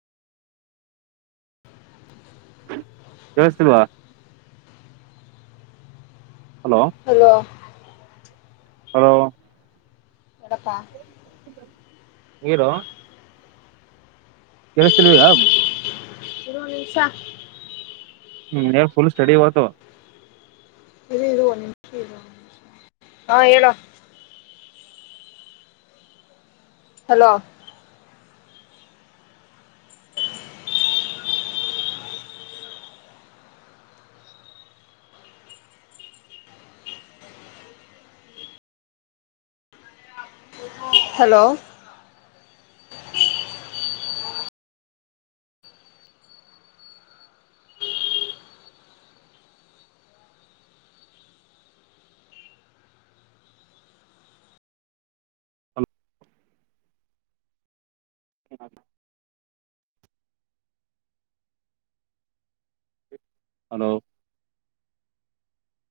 ಕೇಳುಸ್ತಿಲ್ವಾ? Hello hello ದೊಡಪ್ಪ ನೀರು ಕೇಳುಸ್ತಿಲ್ವ್ ಈಗ? [unintelligible] ಹ್ಮ್ ಏನ್ ಫುಲ್ ಸ್ಟಡಿ ಇವತ್ತು? ಇರು ಇರು [unintelligible] ಹಾ ಹೇಳೋ ಹಲೋ ಹಲೋ ಹಲ್ [inaudible] ಹಲೋ